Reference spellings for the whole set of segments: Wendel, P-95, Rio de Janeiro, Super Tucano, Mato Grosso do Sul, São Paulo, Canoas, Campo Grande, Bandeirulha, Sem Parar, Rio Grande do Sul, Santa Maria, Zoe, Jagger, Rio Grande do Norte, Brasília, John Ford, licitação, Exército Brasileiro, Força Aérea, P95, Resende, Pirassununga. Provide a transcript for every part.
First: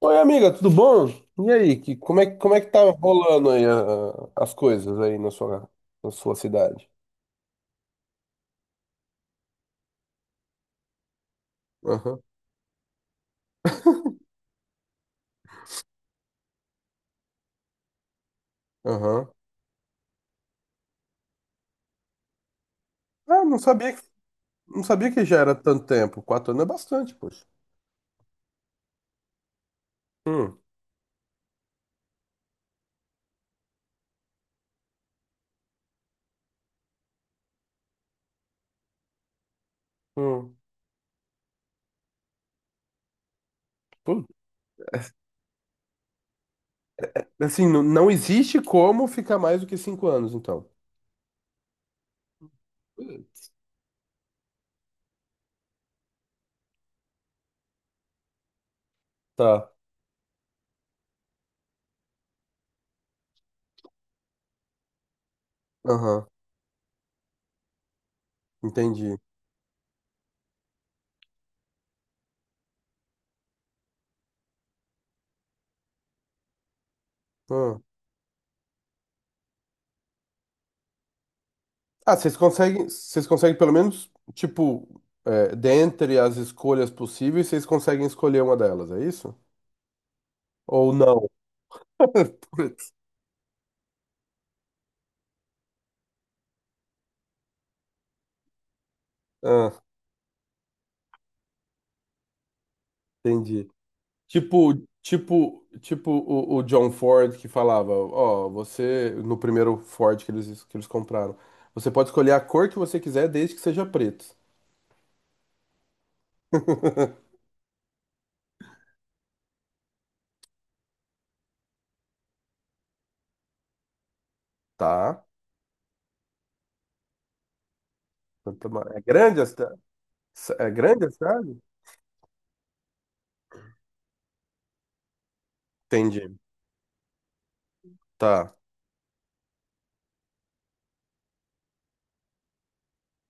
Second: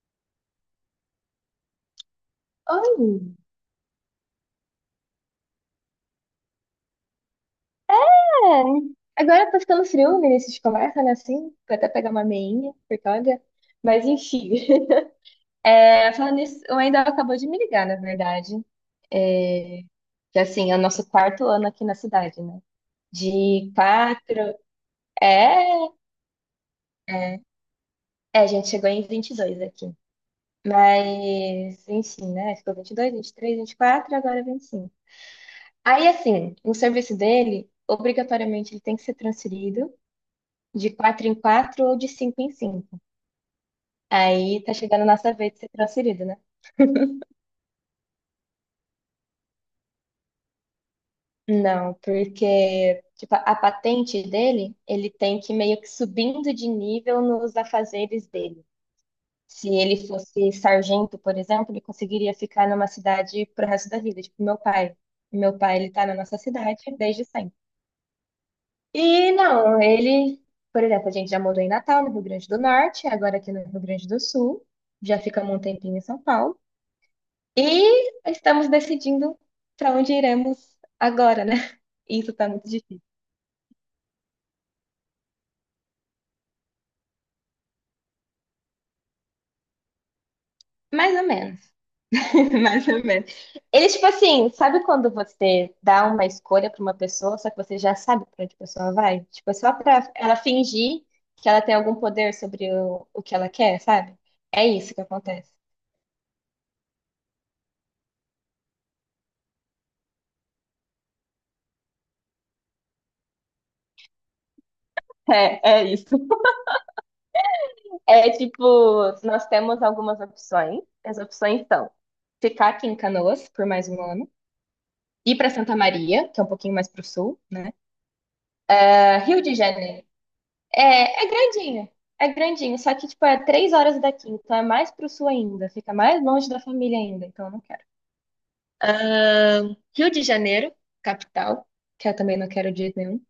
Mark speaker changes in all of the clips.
Speaker 1: Oi, amiga, tudo bom? E aí, como é que tá
Speaker 2: Oi.
Speaker 1: rolando aí as coisas aí na sua cidade?
Speaker 2: É, agora tá ficando frio no início de conversa, né? Assim, vou até pegar
Speaker 1: Aham,
Speaker 2: uma meinha, porque olha. Mas enfim. É, falando nisso, o Wendel acabou de me ligar, na verdade.
Speaker 1: aham.
Speaker 2: É, que assim, é o nosso quarto ano aqui na cidade, né?
Speaker 1: Ah,
Speaker 2: De quatro.
Speaker 1: não sabia que já era tanto
Speaker 2: É,
Speaker 1: tempo. 4 anos é bastante,
Speaker 2: é.
Speaker 1: poxa.
Speaker 2: É, a gente chegou em 22 aqui.
Speaker 1: Hum,
Speaker 2: Mas, enfim, né? Ficou vinte e dois, vinte e três, vinte e quatro, agora 25. Aí, assim, o serviço dele, obrigatoriamente, ele tem que ser transferido,
Speaker 1: hum.
Speaker 2: de quatro em quatro ou de cinco em cinco.
Speaker 1: Pô.
Speaker 2: Aí tá chegando a nossa vez de ser transferido, né?
Speaker 1: Assim, não, não existe como ficar mais do que 5 anos, então.
Speaker 2: Não, porque tipo,
Speaker 1: Putz.
Speaker 2: a patente dele, ele tem que meio que subindo de nível nos afazeres dele. Se
Speaker 1: Tá.
Speaker 2: ele fosse sargento, por exemplo, ele conseguiria ficar numa cidade pro resto da vida, tipo meu pai. Meu pai, ele tá na
Speaker 1: Aham,
Speaker 2: nossa cidade desde sempre.
Speaker 1: entendi.
Speaker 2: E não, ele, por exemplo, a gente já mudou em Natal, no Rio Grande do Norte, agora aqui no Rio Grande do Sul, já ficamos um tempinho em São Paulo. E
Speaker 1: Ah,
Speaker 2: estamos decidindo para onde iremos agora, né?
Speaker 1: ah,
Speaker 2: Isso tá muito difícil.
Speaker 1: vocês conseguem pelo menos, tipo, é, dentre as escolhas possíveis, vocês conseguem escolher uma delas, é isso? Ou
Speaker 2: Mais ou
Speaker 1: não?
Speaker 2: menos. Mais ou menos. Ele, tipo assim, sabe quando você dá uma escolha para uma pessoa, só que você já sabe para onde a pessoa vai? Tipo, é
Speaker 1: Ah,
Speaker 2: só para ela fingir que ela tem algum poder sobre o que ela
Speaker 1: entendi.
Speaker 2: quer, sabe? É
Speaker 1: Tipo,
Speaker 2: isso que acontece.
Speaker 1: tipo o John Ford que falava, ó, você, no primeiro Ford que que eles compraram, você pode escolher a cor que você quiser desde que seja preto.
Speaker 2: É, é isso. É tipo, nós temos algumas opções. As opções são ficar aqui em Canoas por mais um ano,
Speaker 1: Tá?
Speaker 2: ir para Santa Maria, que é um pouquinho mais pro sul, né?
Speaker 1: É
Speaker 2: É,
Speaker 1: grande
Speaker 2: Rio
Speaker 1: a
Speaker 2: de
Speaker 1: cidade?
Speaker 2: Janeiro.
Speaker 1: É grande a
Speaker 2: É, é
Speaker 1: cidade?
Speaker 2: grandinho. É grandinho. Só que, tipo, é 3 horas daqui. Então é mais pro sul ainda. Fica mais
Speaker 1: Entendi.
Speaker 2: longe da família ainda. Então eu não quero.
Speaker 1: Tá.
Speaker 2: Rio de Janeiro, capital. Que eu também não quero de jeito nenhum.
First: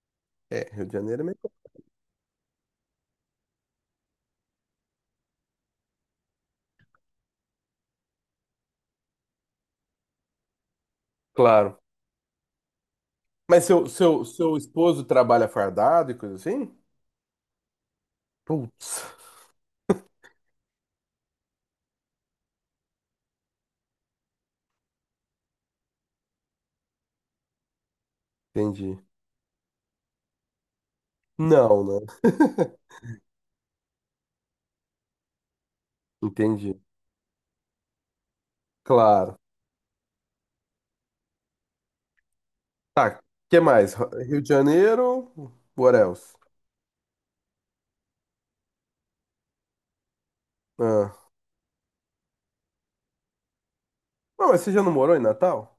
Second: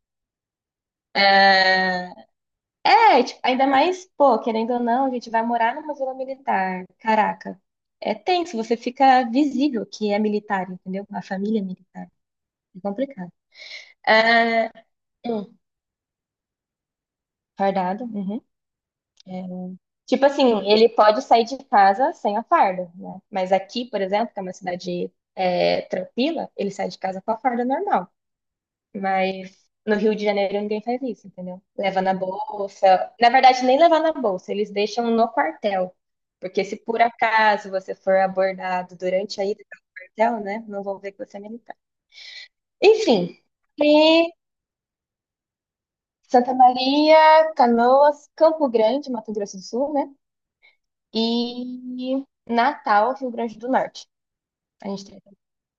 Speaker 1: É, Rio de Janeiro é meio...
Speaker 2: É, tipo, ainda mais, pô, querendo ou não, a gente vai morar numa zona militar. Caraca. É tenso. Você fica visível que é militar, entendeu? A família é
Speaker 1: Claro.
Speaker 2: militar. É complicado.
Speaker 1: Mas seu
Speaker 2: É,
Speaker 1: esposo trabalha
Speaker 2: hum,
Speaker 1: fardado e coisa assim?
Speaker 2: fardado. Uhum.
Speaker 1: Putz.
Speaker 2: Tipo assim, ele pode sair de casa sem a farda, né? Mas aqui, por exemplo, que é uma cidade é, tranquila, ele sai de casa com a farda normal.
Speaker 1: Entendi.
Speaker 2: Mas no Rio de Janeiro ninguém faz isso, entendeu?
Speaker 1: Não,
Speaker 2: Leva
Speaker 1: né?
Speaker 2: na bolsa. Na verdade, nem levar na bolsa, eles deixam no quartel. Porque se
Speaker 1: Entendi.
Speaker 2: por acaso você for abordado
Speaker 1: Claro.
Speaker 2: durante a ida para o quartel, né? Não vão ver que você é militar.
Speaker 1: Tá, o
Speaker 2: Enfim,
Speaker 1: que mais?
Speaker 2: e
Speaker 1: Rio de Janeiro, what else?
Speaker 2: Santa Maria, Canoas, Campo Grande, Mato Grosso do Sul, né?
Speaker 1: Ah.
Speaker 2: E Natal, Rio Grande do Norte.
Speaker 1: Não, mas você já
Speaker 2: A
Speaker 1: não
Speaker 2: gente
Speaker 1: morou em
Speaker 2: tem.
Speaker 1: Natal?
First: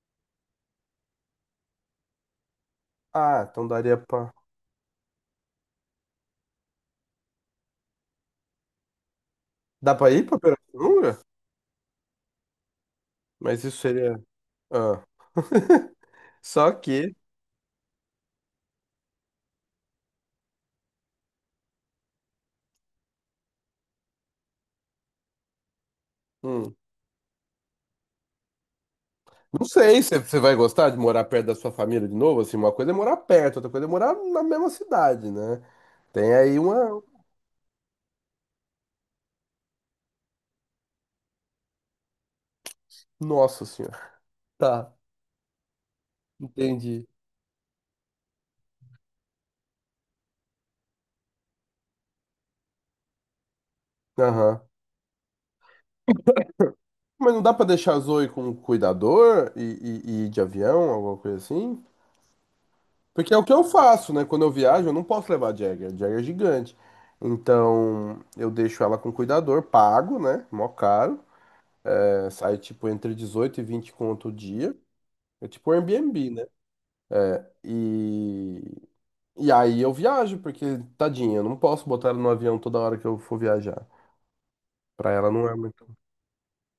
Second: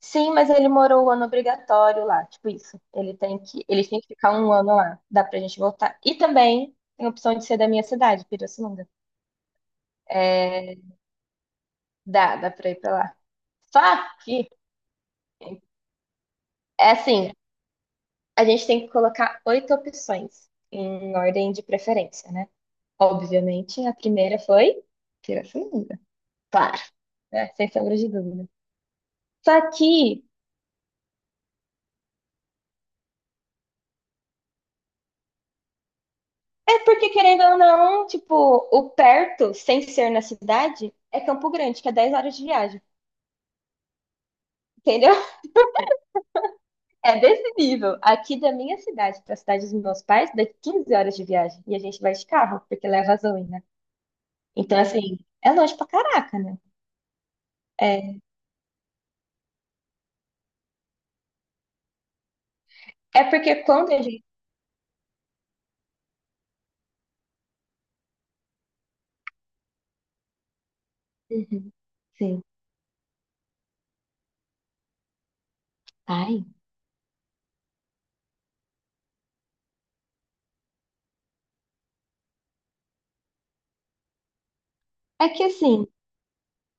Speaker 2: Sim, mas ele morou o ano obrigatório lá, tipo isso. Ele tem
Speaker 1: Ah,
Speaker 2: que,
Speaker 1: então
Speaker 2: ele
Speaker 1: daria
Speaker 2: tem que
Speaker 1: pra...
Speaker 2: ficar um ano lá. Dá pra gente voltar. E também tem a opção de ser da minha cidade, Pirassununga.
Speaker 1: Dá pra ir pra
Speaker 2: É,
Speaker 1: Pirassununga?
Speaker 2: dá pra ir pra lá.
Speaker 1: Mas isso
Speaker 2: Só
Speaker 1: seria...
Speaker 2: que,
Speaker 1: Ah. Só
Speaker 2: é
Speaker 1: que...
Speaker 2: assim, a gente tem que colocar oito opções em ordem de preferência, né? Obviamente, a primeira foi Pirassununga.
Speaker 1: hum,
Speaker 2: Claro, né? Sem sombra de dúvida.
Speaker 1: Não
Speaker 2: Só
Speaker 1: sei se
Speaker 2: que
Speaker 1: você vai gostar de morar perto da sua família de novo, assim, uma coisa é morar perto, outra coisa é morar na mesma cidade, né? Tem aí
Speaker 2: É
Speaker 1: uma...
Speaker 2: porque, querendo ou não, tipo, o perto, sem ser na cidade, é Campo Grande, que é 10 horas de viagem.
Speaker 1: Nossa senhora. Tá,
Speaker 2: Entendeu?
Speaker 1: entendi.
Speaker 2: É desse nível. Aqui da minha cidade para a cidade dos meus pais, dá 15 horas de viagem. E a gente vai de carro, porque leva a Zoe, né?
Speaker 1: Aham.
Speaker 2: Então, assim, é longe pra caraca, né?
Speaker 1: Mas não dá pra deixar a
Speaker 2: É,
Speaker 1: Zoe com um cuidador e ir de avião, alguma coisa assim?
Speaker 2: é
Speaker 1: Porque é o que
Speaker 2: porque
Speaker 1: eu
Speaker 2: quando a
Speaker 1: faço, né?
Speaker 2: gente.
Speaker 1: Quando eu viajo, eu não posso levar a Jagger. A Jagger é gigante. Então, eu deixo ela com cuidador, pago, né? Mó caro.
Speaker 2: Uhum,
Speaker 1: É,
Speaker 2: sim.
Speaker 1: sai, tipo, entre 18 e 20 conto o dia. É tipo Airbnb,
Speaker 2: Ai.
Speaker 1: né? E... E aí eu viajo, porque, tadinha, eu não posso botar ela no avião toda hora que eu for viajar. Pra
Speaker 2: É
Speaker 1: ela
Speaker 2: que
Speaker 1: não é muito...
Speaker 2: assim,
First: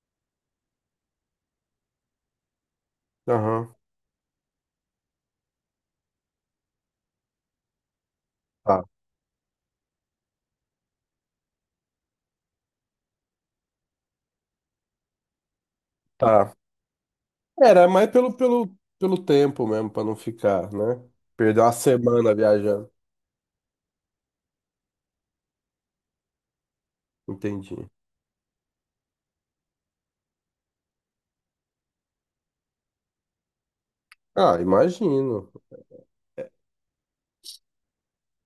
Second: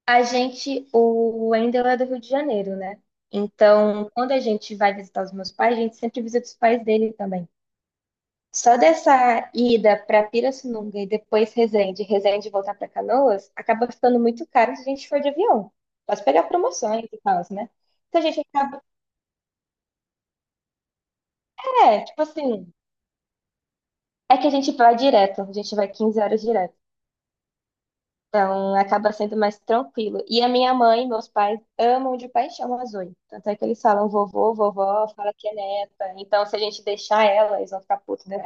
Speaker 2: a gente. O Wendel é do Rio de Janeiro, né?
Speaker 1: Aham,
Speaker 2: Então, quando a gente vai visitar os meus pais, a gente sempre visita os pais dele também. Só
Speaker 1: tá,
Speaker 2: dessa ida para Pirassununga e depois Resende, Resende voltar para Canoas, acaba ficando muito caro se a gente for de avião. Pode pegar
Speaker 1: tá.
Speaker 2: promoções e tal, né?
Speaker 1: Era mais
Speaker 2: Então a gente acaba.
Speaker 1: pelo tempo mesmo, pra não ficar, né? Perder uma
Speaker 2: É, tipo
Speaker 1: semana
Speaker 2: assim.
Speaker 1: viajando.
Speaker 2: É que a gente vai direto, a gente vai 15 horas direto.
Speaker 1: Entendi.
Speaker 2: Então acaba sendo mais tranquilo. E a minha mãe e meus pais amam de paixão a Zoe. Tanto é que eles falam vovô,
Speaker 1: Ah,
Speaker 2: vovó, fala que
Speaker 1: imagino.
Speaker 2: é
Speaker 1: É,
Speaker 2: neta. Então se a gente deixar ela, eles vão ficar putos, né?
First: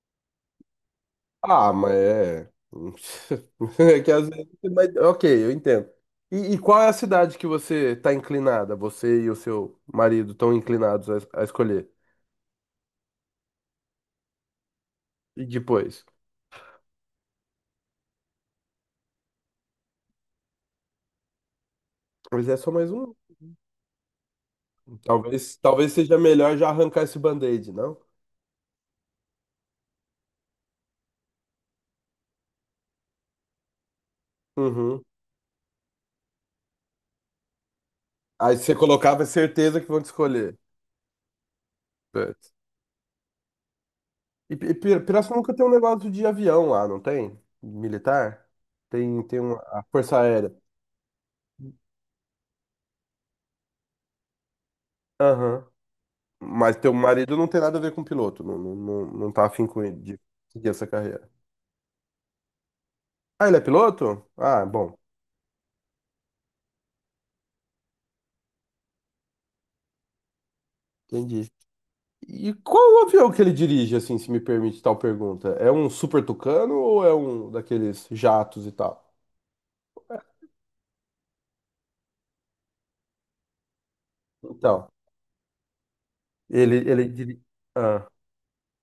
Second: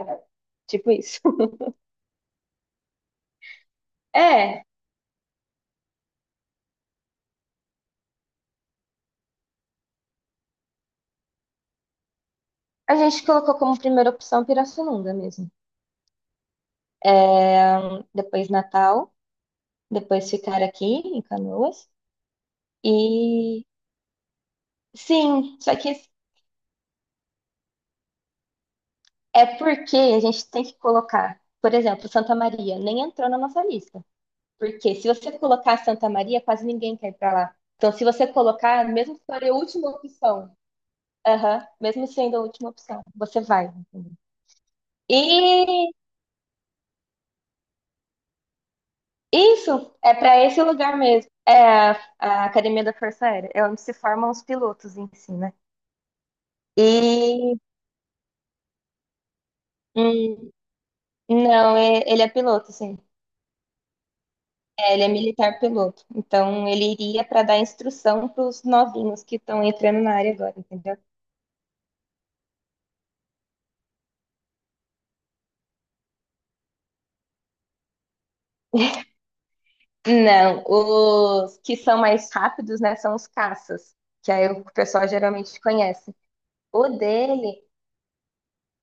Speaker 2: Tipo isso.
Speaker 1: ah, mas é. É que às vezes.
Speaker 2: É,
Speaker 1: Mas, ok, eu entendo. E qual é a cidade que você tá inclinada? Você e o seu marido estão inclinados a escolher?
Speaker 2: a gente colocou como primeira opção Pirassununga
Speaker 1: E
Speaker 2: mesmo.
Speaker 1: depois?
Speaker 2: Depois Natal, depois ficar aqui em Canoas.
Speaker 1: Mas é só mais um.
Speaker 2: E sim,
Speaker 1: Talvez,
Speaker 2: só que
Speaker 1: talvez seja melhor já arrancar esse band-aid, não?
Speaker 2: é porque a gente tem que colocar, por exemplo, Santa Maria nem entrou na nossa lista. Porque
Speaker 1: Uhum.
Speaker 2: se você colocar Santa Maria, quase ninguém quer ir para lá. Então, se você
Speaker 1: Aí você
Speaker 2: colocar, mesmo se
Speaker 1: colocava
Speaker 2: for a
Speaker 1: certeza que
Speaker 2: última
Speaker 1: vão te
Speaker 2: opção,
Speaker 1: escolher.
Speaker 2: aham, mesmo sendo a
Speaker 1: Certo.
Speaker 2: última opção, você vai, entendeu?
Speaker 1: E, Pirassununga tem um
Speaker 2: E
Speaker 1: negócio de avião lá, não tem? Militar? Tem uma a
Speaker 2: isso é
Speaker 1: Força
Speaker 2: para
Speaker 1: Aérea.
Speaker 2: esse lugar mesmo. É a, a Academia da Força Aérea, é onde se formam os pilotos em si, né?
Speaker 1: Aham. Mas teu marido não
Speaker 2: E
Speaker 1: tem nada a ver com piloto, não, não, não, não tá afim com de
Speaker 2: hum,
Speaker 1: seguir essa carreira.
Speaker 2: Não, ele é piloto, sim.
Speaker 1: Ah, ele é piloto? Ah,
Speaker 2: É,
Speaker 1: bom,
Speaker 2: ele é militar piloto. Então, ele iria para dar instrução para os novinhos que estão entrando na área agora, entendeu?
Speaker 1: entendi. E qual o avião que ele dirige, assim, se me permite tal pergunta? É um Super Tucano ou é um daqueles jatos e tal?
Speaker 2: Não, os que são mais rápidos, né, são os caças, que aí o
Speaker 1: Então,
Speaker 2: pessoal geralmente conhece.
Speaker 1: ele,
Speaker 2: O
Speaker 1: ele dirige...
Speaker 2: dele,
Speaker 1: Ah,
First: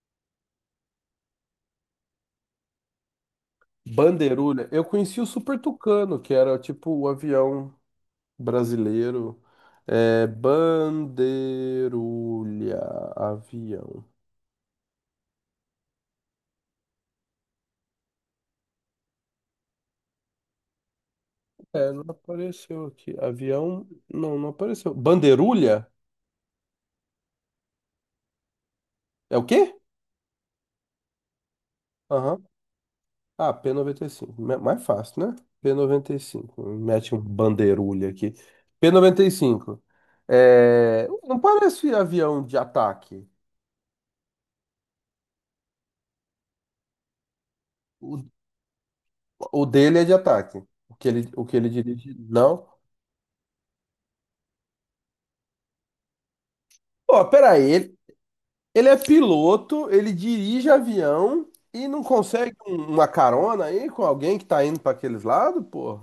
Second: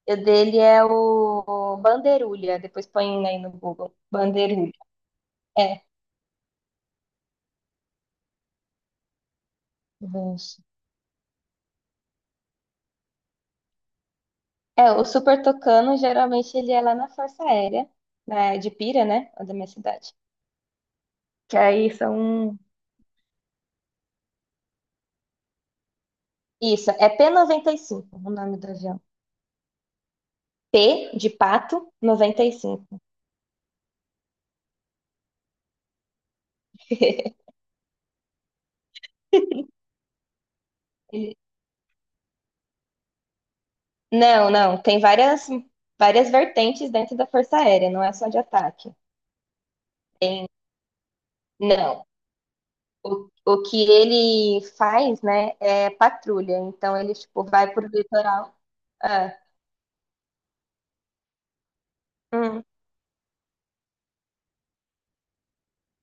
Speaker 2: o dele é o Bandeirulha, depois põe aí no Google,
Speaker 1: Bandeirulha.
Speaker 2: Bandeirulha.
Speaker 1: Eu conheci o Super
Speaker 2: É,
Speaker 1: Tucano, que era tipo o avião brasileiro. É,
Speaker 2: vixe.
Speaker 1: Bandeirulha, avião.
Speaker 2: É, o Super Tucano, geralmente ele é lá na Força Aérea, né, de Pira, né, da minha cidade. Que aí
Speaker 1: É, não
Speaker 2: são.
Speaker 1: apareceu aqui. Avião, não, não apareceu. Bandeirulha?
Speaker 2: Isso, é p noventa e cinco, o nome do avião.
Speaker 1: É o quê?
Speaker 2: P de pato
Speaker 1: Aham.
Speaker 2: 95.
Speaker 1: Ah, P95. 95. Mais fácil, né? P 95. Mete um bandeirulha aqui. P 95. É...
Speaker 2: Ele-
Speaker 1: Não parece avião de ataque.
Speaker 2: Não, não, tem várias vertentes dentro da Força Aérea, não é
Speaker 1: O,
Speaker 2: só de ataque.
Speaker 1: o dele é de ataque. O que ele
Speaker 2: Não.
Speaker 1: dirige, não.
Speaker 2: O que ele faz, né, é patrulha. Então ele
Speaker 1: Pô,
Speaker 2: tipo
Speaker 1: peraí.
Speaker 2: vai pro
Speaker 1: Ele,
Speaker 2: litoral.
Speaker 1: ele é
Speaker 2: Ah,
Speaker 1: piloto, ele dirige avião e não consegue
Speaker 2: hum.
Speaker 1: uma carona aí com alguém que tá indo para aqueles lados, pô?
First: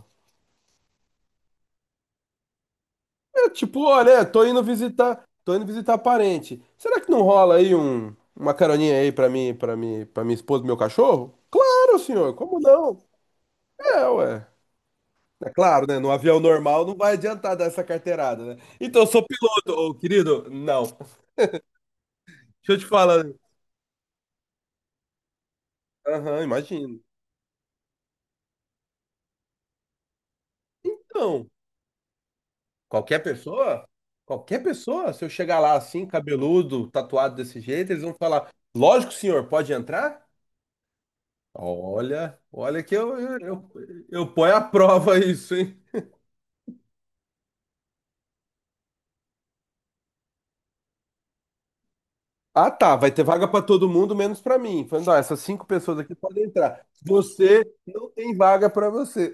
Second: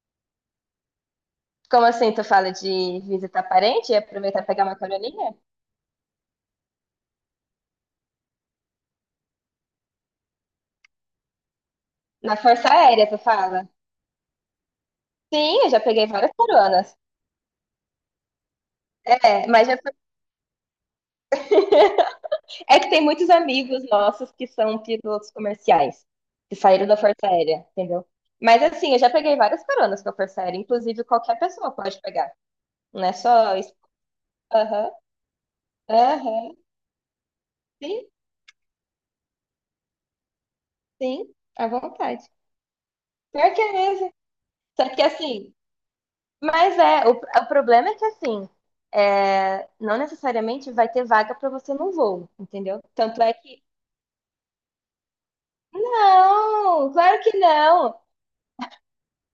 Speaker 2: Como assim tu fala de visitar
Speaker 1: É, tipo,
Speaker 2: parente e
Speaker 1: olha, é,
Speaker 2: aproveitar e pegar uma carolinha?
Speaker 1: tô indo visitar parente. Será que não rola aí uma caroninha aí para mim, para minha esposa e meu cachorro? Claro, senhor,
Speaker 2: Na
Speaker 1: como
Speaker 2: Força
Speaker 1: não?
Speaker 2: Aérea tu fala?
Speaker 1: É, ué. É
Speaker 2: Sim, eu já
Speaker 1: claro, né?
Speaker 2: peguei
Speaker 1: No
Speaker 2: várias
Speaker 1: avião normal
Speaker 2: coronas.
Speaker 1: não vai adiantar dar essa carteirada, né? Então, eu sou
Speaker 2: É, mas
Speaker 1: piloto,
Speaker 2: já fui.
Speaker 1: ô, querido? Não. Deixa eu
Speaker 2: É
Speaker 1: te
Speaker 2: que tem
Speaker 1: falar.
Speaker 2: muitos amigos nossos que são pilotos comerciais,
Speaker 1: Aham,
Speaker 2: que saíram da
Speaker 1: imagino.
Speaker 2: Força Aérea, entendeu? Mas assim, eu já peguei várias caronas com a Força Aérea, inclusive qualquer
Speaker 1: Então,
Speaker 2: pessoa pode pegar. Não é
Speaker 1: qualquer
Speaker 2: só isso.
Speaker 1: pessoa, qualquer
Speaker 2: Aham,
Speaker 1: pessoa, se eu chegar lá assim,
Speaker 2: aham,
Speaker 1: cabeludo, tatuado desse jeito, eles
Speaker 2: sim,
Speaker 1: vão falar: "Lógico, senhor, pode entrar?"
Speaker 2: sim, à vontade.
Speaker 1: Olha, olha que
Speaker 2: Pior que é mesmo.
Speaker 1: eu ponho à
Speaker 2: Só que
Speaker 1: prova
Speaker 2: assim,
Speaker 1: isso, hein?
Speaker 2: mas é, o problema é que assim, é, não necessariamente vai ter vaga para você no voo,
Speaker 1: Ah,
Speaker 2: entendeu?
Speaker 1: tá. Vai
Speaker 2: Tanto
Speaker 1: ter
Speaker 2: é
Speaker 1: vaga para
Speaker 2: que.
Speaker 1: todo mundo, menos para mim. Falando, ó, essas cinco pessoas aqui podem entrar.
Speaker 2: Não, claro que
Speaker 1: Você
Speaker 2: não.
Speaker 1: não tem vaga para você.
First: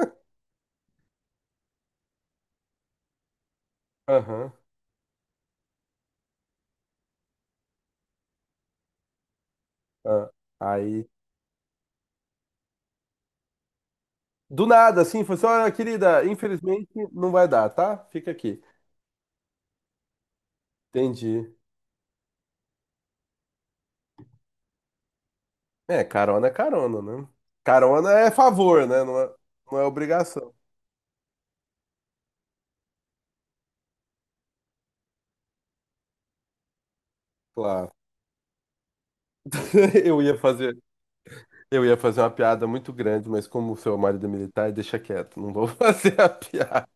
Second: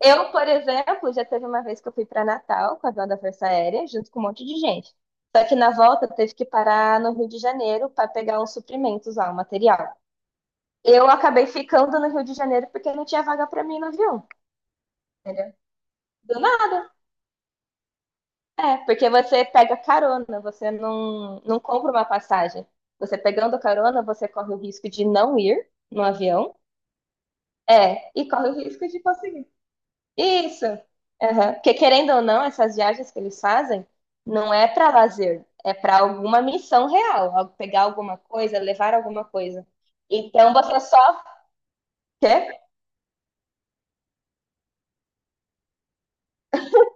Speaker 2: Eu, por exemplo, já teve uma vez que eu fui para Natal com a avião da Força Aérea, junto com um monte
Speaker 1: Aham.
Speaker 2: de gente. Só que na volta teve que parar no Rio de Janeiro para pegar uns suprimentos lá, um material.
Speaker 1: Ah. Aí,
Speaker 2: Eu acabei ficando no Rio de Janeiro porque não tinha vaga para mim no avião,
Speaker 1: do nada, assim, foi só,
Speaker 2: entendeu?
Speaker 1: "Ah, querida,
Speaker 2: Do
Speaker 1: infelizmente
Speaker 2: nada.
Speaker 1: não vai dar, tá? Fica aqui."
Speaker 2: É, porque você pega carona, você não,
Speaker 1: Entendi.
Speaker 2: não compra uma passagem. Você pegando carona, você corre o risco de não ir no
Speaker 1: É
Speaker 2: avião.
Speaker 1: carona, né?
Speaker 2: É,
Speaker 1: Carona
Speaker 2: e
Speaker 1: é
Speaker 2: corre o
Speaker 1: favor,
Speaker 2: risco de
Speaker 1: né?
Speaker 2: conseguir.
Speaker 1: Não é obrigação.
Speaker 2: Isso. Aham. Porque querendo ou não, essas viagens que eles fazem não é para lazer, é para alguma missão real, pegar
Speaker 1: Claro.
Speaker 2: alguma coisa, levar alguma coisa.
Speaker 1: Eu ia
Speaker 2: Então
Speaker 1: fazer
Speaker 2: você só
Speaker 1: Eu ia fazer uma
Speaker 2: quer
Speaker 1: piada muito grande, mas como o seu marido é militar, deixa quieto, não vou fazer a piada.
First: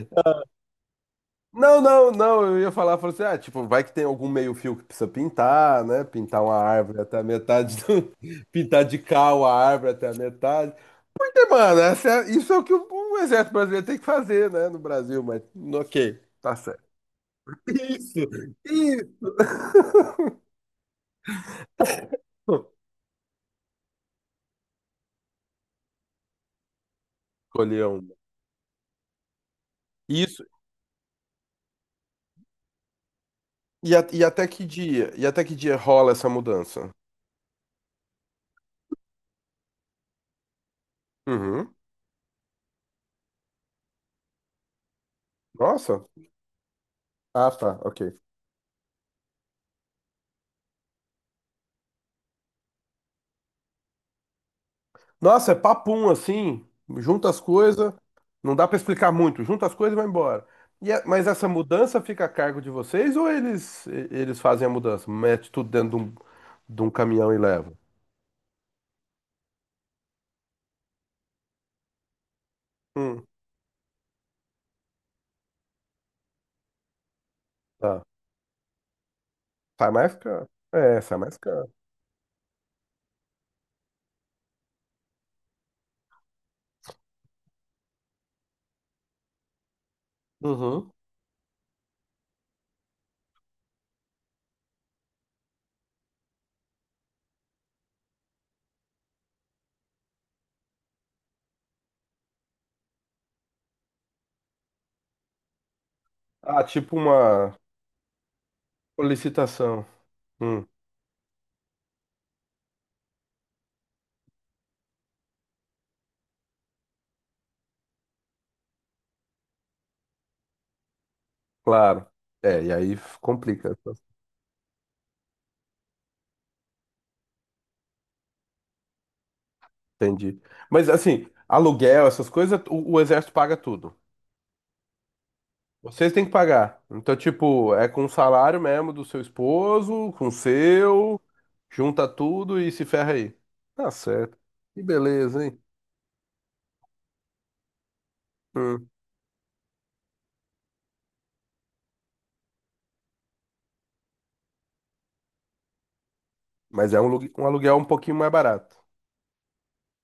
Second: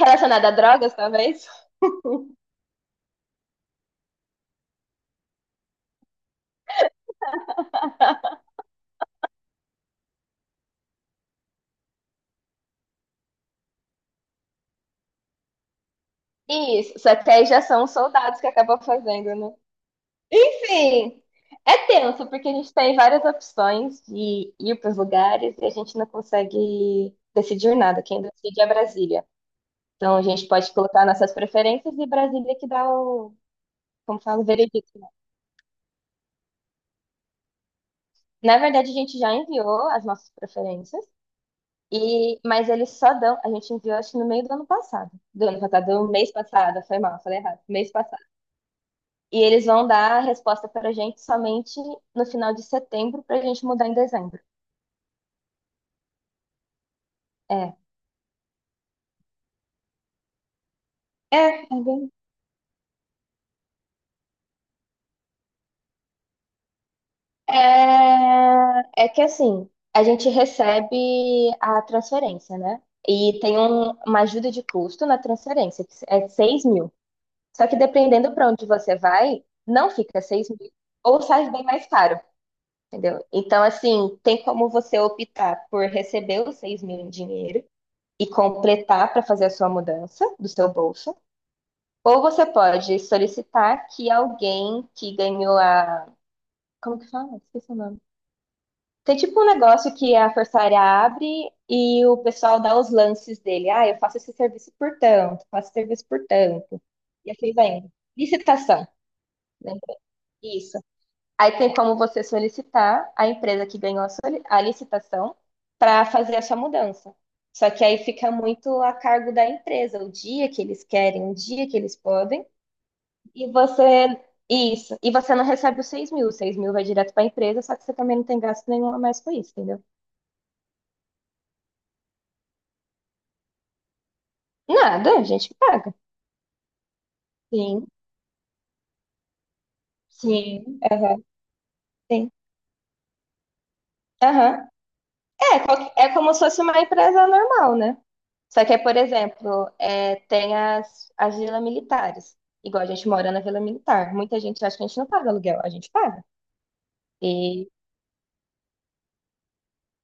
Speaker 2: relacionada a drogas, talvez?
Speaker 1: Não, não, não, eu ia falar, falou assim, ah, tipo, vai que tem algum meio-fio que precisa pintar, né? Pintar uma árvore até a metade do... Pintar de cal a árvore até a metade. E, mano, isso é o que o Exército Brasileiro tem que fazer, né, no Brasil, mas ok, tá certo.
Speaker 2: Isso, só que aí já são os
Speaker 1: Isso,
Speaker 2: soldados que acabam
Speaker 1: isso.
Speaker 2: fazendo, né? Enfim, é tenso porque a gente tem várias opções de ir para os lugares e a gente não consegue decidir
Speaker 1: Escolher
Speaker 2: nada.
Speaker 1: uma.
Speaker 2: Quem decide é Brasília. Então a
Speaker 1: Isso,
Speaker 2: gente pode colocar nossas preferências e Brasília que dá o
Speaker 1: e,
Speaker 2: como
Speaker 1: e
Speaker 2: fala,
Speaker 1: até que
Speaker 2: veredito, né?
Speaker 1: dia? E até que dia rola essa mudança?
Speaker 2: Na verdade, a gente já enviou as nossas preferências,
Speaker 1: Uhum.
Speaker 2: e mas eles só dão. A gente enviou, acho que no meio do ano passado. Do ano passado,
Speaker 1: Nossa.
Speaker 2: do mês passado, foi mal, falei
Speaker 1: Ah,
Speaker 2: errado.
Speaker 1: tá,
Speaker 2: Mês
Speaker 1: ok.
Speaker 2: passado. E eles vão dar a resposta pra gente somente no final de setembro, pra gente mudar em dezembro.
Speaker 1: Nossa, é papum assim, junta as
Speaker 2: É.
Speaker 1: coisas, não dá pra explicar muito, junta as coisas e vai embora. E mas
Speaker 2: É,
Speaker 1: essa
Speaker 2: é,
Speaker 1: mudança
Speaker 2: bem-
Speaker 1: fica a cargo de vocês ou eles fazem a mudança? Mete tudo dentro de de um caminhão e leva?
Speaker 2: É, é que assim, a gente recebe a transferência, né?
Speaker 1: Hum,
Speaker 2: E tem uma ajuda de custo na transferência, que é 6.000. Só que
Speaker 1: tá.
Speaker 2: dependendo para onde você vai,
Speaker 1: Sai
Speaker 2: não
Speaker 1: mais
Speaker 2: fica
Speaker 1: caro.
Speaker 2: 6.000
Speaker 1: É, sai
Speaker 2: ou
Speaker 1: mais
Speaker 2: sai bem
Speaker 1: caro.
Speaker 2: mais caro, entendeu? Então, assim, tem como você optar por receber os 6.000 em dinheiro e completar para fazer a sua mudança do seu
Speaker 1: Uhum.
Speaker 2: bolso, ou você pode solicitar que alguém que ganhou a. Como que fala? Esqueci o nome. Tem tipo um negócio que a Força Aérea abre e o pessoal dá os lances dele. Ah, eu faço esse serviço por tanto, faço esse serviço por
Speaker 1: Ah,
Speaker 2: tanto.
Speaker 1: tipo
Speaker 2: E assim
Speaker 1: uma
Speaker 2: vai indo. Licitação.
Speaker 1: solicitação.
Speaker 2: Lembra?
Speaker 1: Hum,
Speaker 2: Isso. Aí tem como você solicitar a empresa que ganhou a licitação para fazer a sua mudança. Só que aí fica muito a cargo da empresa, o dia que eles querem, o dia que eles
Speaker 1: claro.
Speaker 2: podem,
Speaker 1: É, e aí
Speaker 2: e
Speaker 1: complica.
Speaker 2: você. Isso. E você não recebe os 6.000. Os 6 mil vai direto para a empresa, só que você também não tem gasto nenhum a mais com isso, entendeu?
Speaker 1: Entendi. Mas assim, aluguel, essas coisas, o exército paga tudo.
Speaker 2: Nada, a gente paga.
Speaker 1: Vocês têm que pagar. Então, tipo,
Speaker 2: Sim,
Speaker 1: é com o salário mesmo do seu esposo, com o
Speaker 2: sim,
Speaker 1: seu,
Speaker 2: aham,
Speaker 1: junta
Speaker 2: sim.
Speaker 1: tudo e se ferra aí. Tá certo.
Speaker 2: Aham.
Speaker 1: Que beleza, hein?
Speaker 2: É, é como se fosse uma empresa normal, né? Só que, é,
Speaker 1: Hum.
Speaker 2: por exemplo, é, tem as vilas militares. Igual a gente mora na vila militar. Muita gente acha que a gente não paga aluguel, a gente paga.
Speaker 1: Mas é um
Speaker 2: E
Speaker 1: aluguel um pouquinho mais barato.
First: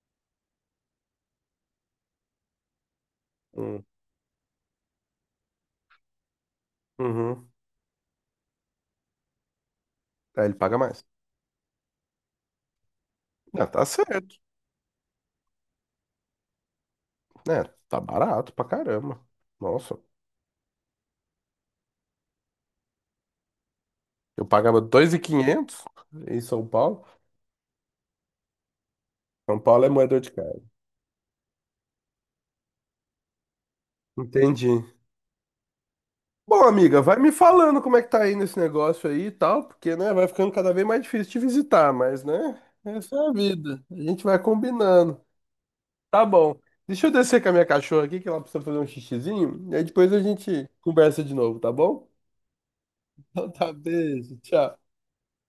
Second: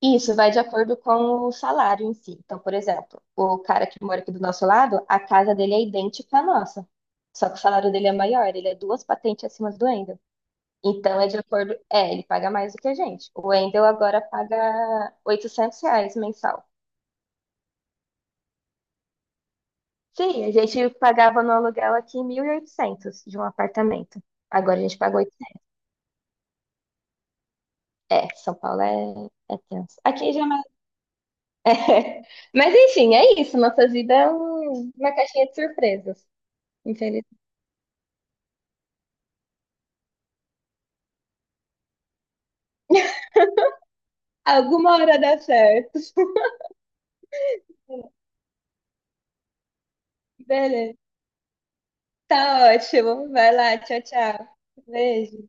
Speaker 2: isso vai de acordo com o salário em si. Então, por exemplo, o
Speaker 1: Hum.
Speaker 2: cara que mora aqui do nosso lado, a casa dele é idêntica à nossa.
Speaker 1: Uhum.
Speaker 2: Só que o salário dele é maior, ele é duas patentes acima do Wendel.
Speaker 1: Aí ele paga mais.
Speaker 2: Então, é de acordo. É, ele paga mais do que a gente. O
Speaker 1: Ah, tá
Speaker 2: Wendel agora
Speaker 1: certo.
Speaker 2: paga R$ 800 mensal.
Speaker 1: Né, tá barato pra caramba. Nossa,
Speaker 2: Sim, a gente pagava no aluguel aqui 1.800 de um apartamento.
Speaker 1: eu
Speaker 2: Agora
Speaker 1: pagava
Speaker 2: a gente
Speaker 1: dois mil
Speaker 2: pagou
Speaker 1: e
Speaker 2: 800.
Speaker 1: quinhentos em São Paulo.
Speaker 2: É, São Paulo é,
Speaker 1: São
Speaker 2: é
Speaker 1: Paulo é
Speaker 2: tenso.
Speaker 1: moedor de
Speaker 2: Aqui já é
Speaker 1: cara.
Speaker 2: mais... É. Mas enfim, é isso. Nossa vida é
Speaker 1: Entendi.
Speaker 2: uma caixinha de surpresas.
Speaker 1: Bom, amiga, vai
Speaker 2: Infelizmente.
Speaker 1: me falando como é que tá aí nesse negócio aí e tal, porque, né, vai ficando cada vez mais difícil te visitar, mas, né, essa é a vida. A gente vai
Speaker 2: Alguma hora
Speaker 1: combinando.
Speaker 2: dá certo.
Speaker 1: Tá bom. Deixa eu descer com a minha cachorra aqui, que ela precisa fazer um xixizinho, e aí depois a gente
Speaker 2: Beleza.
Speaker 1: conversa de novo, tá bom?
Speaker 2: Tá ótimo.
Speaker 1: Então
Speaker 2: Vai
Speaker 1: tá,
Speaker 2: lá. Tchau,
Speaker 1: beijo,
Speaker 2: tchau.
Speaker 1: tchau.
Speaker 2: Beijo.